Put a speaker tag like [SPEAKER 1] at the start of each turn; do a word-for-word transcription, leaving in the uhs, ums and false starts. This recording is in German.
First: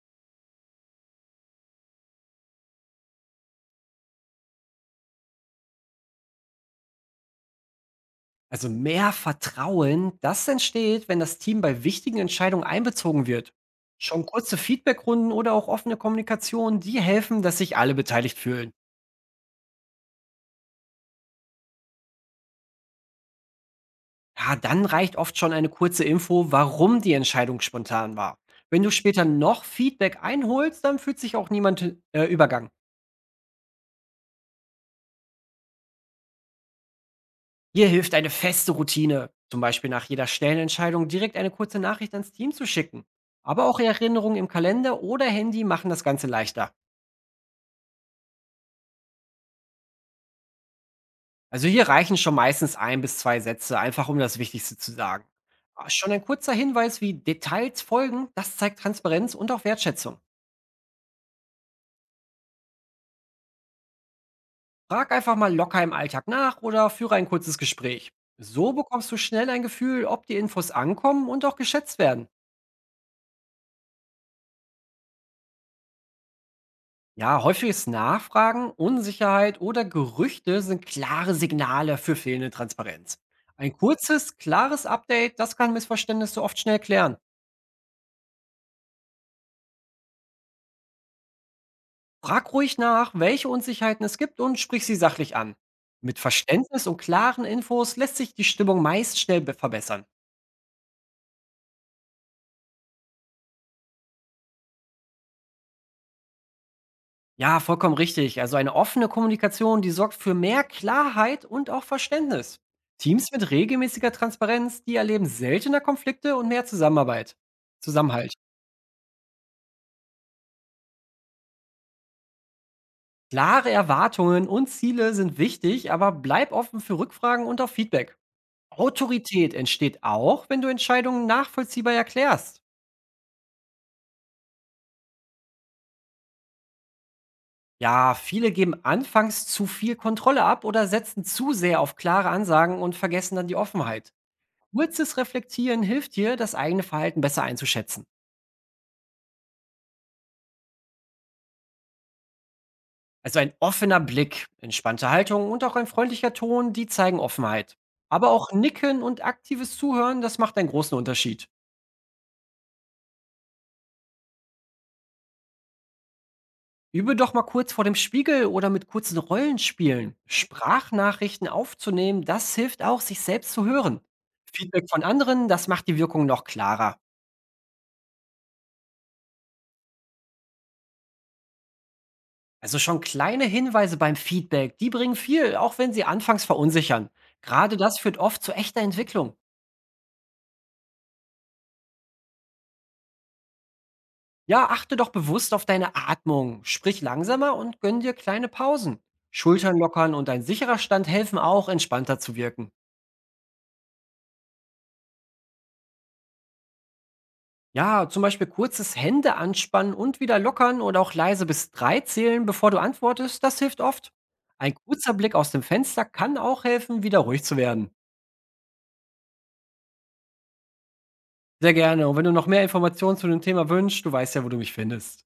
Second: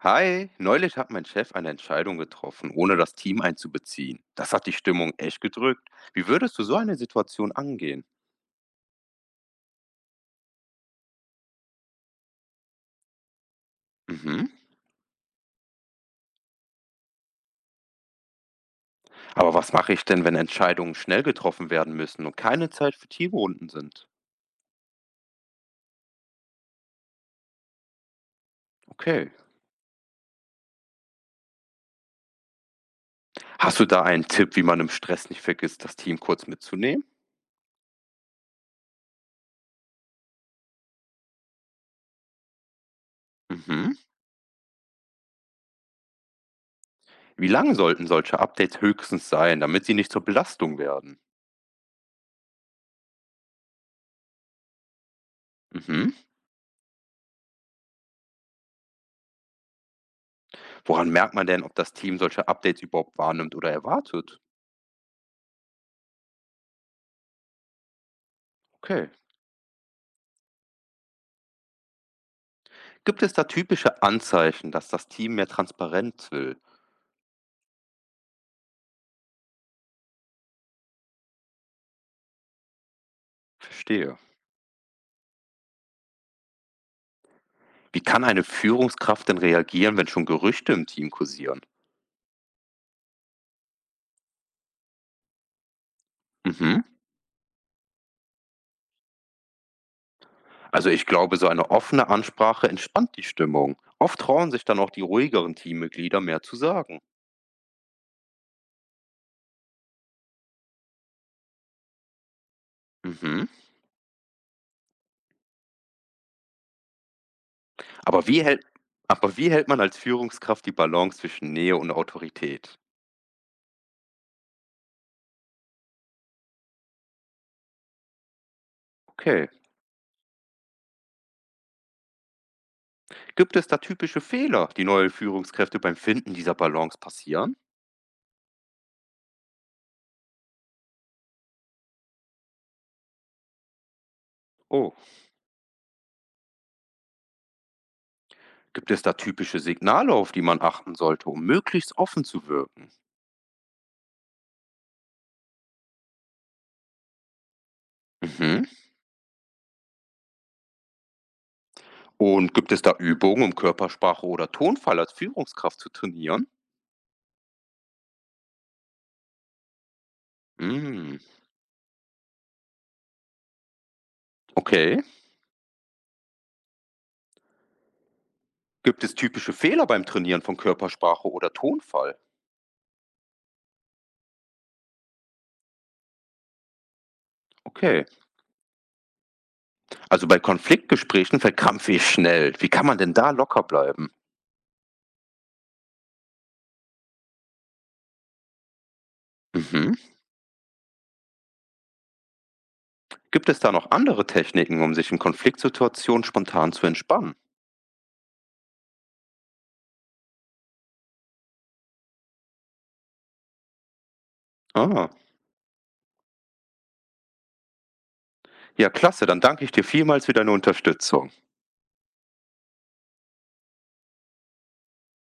[SPEAKER 1] Hi, neulich hat mein Chef eine Entscheidung getroffen, ohne das Team einzubeziehen. Das hat die Stimmung echt gedrückt. Wie würdest du so eine Situation angehen?
[SPEAKER 2] Also mehr Vertrauen, das entsteht, wenn das Team bei wichtigen Entscheidungen einbezogen wird. Schon
[SPEAKER 1] Mhm.
[SPEAKER 2] kurze Feedbackrunden oder auch offene Kommunikation, die helfen, dass sich alle beteiligt fühlen.
[SPEAKER 1] Aber was mache ich denn, wenn Entscheidungen schnell getroffen werden müssen und keine Zeit für Teamrunden sind?
[SPEAKER 2] Ja, dann reicht oft schon eine kurze Info, warum die Entscheidung spontan war. Wenn du später
[SPEAKER 1] Okay.
[SPEAKER 2] noch Feedback einholst, dann fühlt sich auch niemand äh, übergangen.
[SPEAKER 1] Hast du da einen Tipp, wie man im Stress nicht vergisst, das Team kurz mitzunehmen?
[SPEAKER 2] Hier hilft eine feste Routine, zum Beispiel nach jeder schnellen Entscheidung direkt eine kurze Nachricht ans Team zu schicken. Aber auch
[SPEAKER 1] Mhm.
[SPEAKER 2] Erinnerungen im Kalender oder Handy machen das Ganze leichter.
[SPEAKER 1] Wie lange sollten solche Updates höchstens sein, damit sie nicht zur Belastung werden?
[SPEAKER 2] Also hier reichen schon meistens ein bis zwei Sätze, einfach um das Wichtigste zu sagen. Ah,
[SPEAKER 1] Mhm.
[SPEAKER 2] Schon ein kurzer Hinweis, wie Details folgen, das zeigt Transparenz und auch Wertschätzung.
[SPEAKER 1] Woran merkt man denn, ob das Team solche Updates überhaupt wahrnimmt oder erwartet?
[SPEAKER 2] Frag einfach mal locker im Alltag nach oder führe ein kurzes Gespräch. So
[SPEAKER 1] Okay.
[SPEAKER 2] bekommst du schnell ein Gefühl, ob die Infos ankommen und auch geschätzt werden.
[SPEAKER 1] Gibt es da typische Anzeichen, dass das Team mehr Transparenz will?
[SPEAKER 2] Ja, häufiges Nachfragen, Unsicherheit oder Gerüchte sind klare Signale für fehlende Transparenz. Ein
[SPEAKER 1] Verstehe.
[SPEAKER 2] kurzes, klares Update, das kann Missverständnisse oft schnell klären.
[SPEAKER 1] Wie kann eine Führungskraft denn reagieren, wenn schon Gerüchte im Team kursieren?
[SPEAKER 2] Frag ruhig nach, welche Unsicherheiten es gibt und sprich sie sachlich an. Mit
[SPEAKER 1] Mhm.
[SPEAKER 2] Verständnis und klaren Infos lässt sich die Stimmung meist schnell be- verbessern.
[SPEAKER 1] Also ich glaube, so eine offene Ansprache entspannt die Stimmung. Oft trauen sich dann auch die ruhigeren Teammitglieder mehr zu sagen.
[SPEAKER 2] Ja, vollkommen richtig. Also eine offene Kommunikation, die sorgt für mehr Klarheit und auch Verständnis. Teams
[SPEAKER 1] Mhm.
[SPEAKER 2] mit regelmäßiger Transparenz, die erleben seltener Konflikte und mehr Zusammenarbeit.
[SPEAKER 1] Aber
[SPEAKER 2] Zusammenhalt.
[SPEAKER 1] wie hält, aber wie hält man als Führungskraft die Balance zwischen Nähe und Autorität?
[SPEAKER 2] Klare Erwartungen und Ziele sind wichtig, aber bleib offen für Rückfragen und auch Feedback.
[SPEAKER 1] Okay.
[SPEAKER 2] Autorität entsteht auch, wenn du Entscheidungen nachvollziehbar erklärst.
[SPEAKER 1] Gibt es da typische Fehler, die neue Führungskräfte beim Finden dieser Balance passieren?
[SPEAKER 2] Ja, viele geben anfangs zu viel Kontrolle ab oder setzen zu sehr auf klare Ansagen und vergessen dann die Offenheit.
[SPEAKER 1] Oh.
[SPEAKER 2] Kurzes Reflektieren hilft dir, das eigene Verhalten besser einzuschätzen.
[SPEAKER 1] Gibt es da typische Signale, auf die man achten sollte, um möglichst offen zu wirken?
[SPEAKER 2] Also ein offener Blick, entspannte Haltung und auch ein freundlicher Ton, die zeigen Offenheit. Aber auch
[SPEAKER 1] Mhm.
[SPEAKER 2] Nicken und aktives Zuhören, das macht einen großen Unterschied.
[SPEAKER 1] Und gibt es da Übungen, um Körpersprache oder Tonfall als Führungskraft zu trainieren?
[SPEAKER 2] Übe doch mal kurz vor dem Spiegel oder mit kurzen Rollenspielen.
[SPEAKER 1] Mm,
[SPEAKER 2] Sprachnachrichten aufzunehmen, das hilft auch, sich selbst zu hören. Feedback
[SPEAKER 1] okay.
[SPEAKER 2] von anderen, das macht die Wirkung noch klarer.
[SPEAKER 1] Gibt es typische Fehler beim Trainieren von Körpersprache oder Tonfall?
[SPEAKER 2] Also schon kleine Hinweise beim Feedback, die bringen viel, auch wenn sie anfangs verunsichern. Gerade das
[SPEAKER 1] Okay.
[SPEAKER 2] führt oft zu echter Entwicklung.
[SPEAKER 1] Also bei Konfliktgesprächen verkrampfe ich schnell. Wie kann man denn da locker bleiben?
[SPEAKER 2] Ja, achte doch bewusst auf deine Atmung, sprich langsamer und gönn dir kleine Pausen. Schultern
[SPEAKER 1] Mhm.
[SPEAKER 2] lockern und ein sicherer Stand helfen auch, entspannter zu wirken.
[SPEAKER 1] Gibt es da noch andere Techniken, um sich in Konfliktsituationen spontan zu entspannen?
[SPEAKER 2] Ja, zum Beispiel kurzes Hände anspannen und wieder lockern oder auch leise bis drei zählen, bevor du antwortest, das hilft oft. Ein
[SPEAKER 1] Ah,
[SPEAKER 2] kurzer Blick aus dem Fenster kann auch helfen, wieder ruhig zu werden.
[SPEAKER 1] ja, klasse. Dann danke ich dir vielmals für deine Unterstützung.
[SPEAKER 2] Sehr gerne. Und wenn du noch mehr Informationen zu dem Thema wünschst, du weißt ja, wo du mich findest.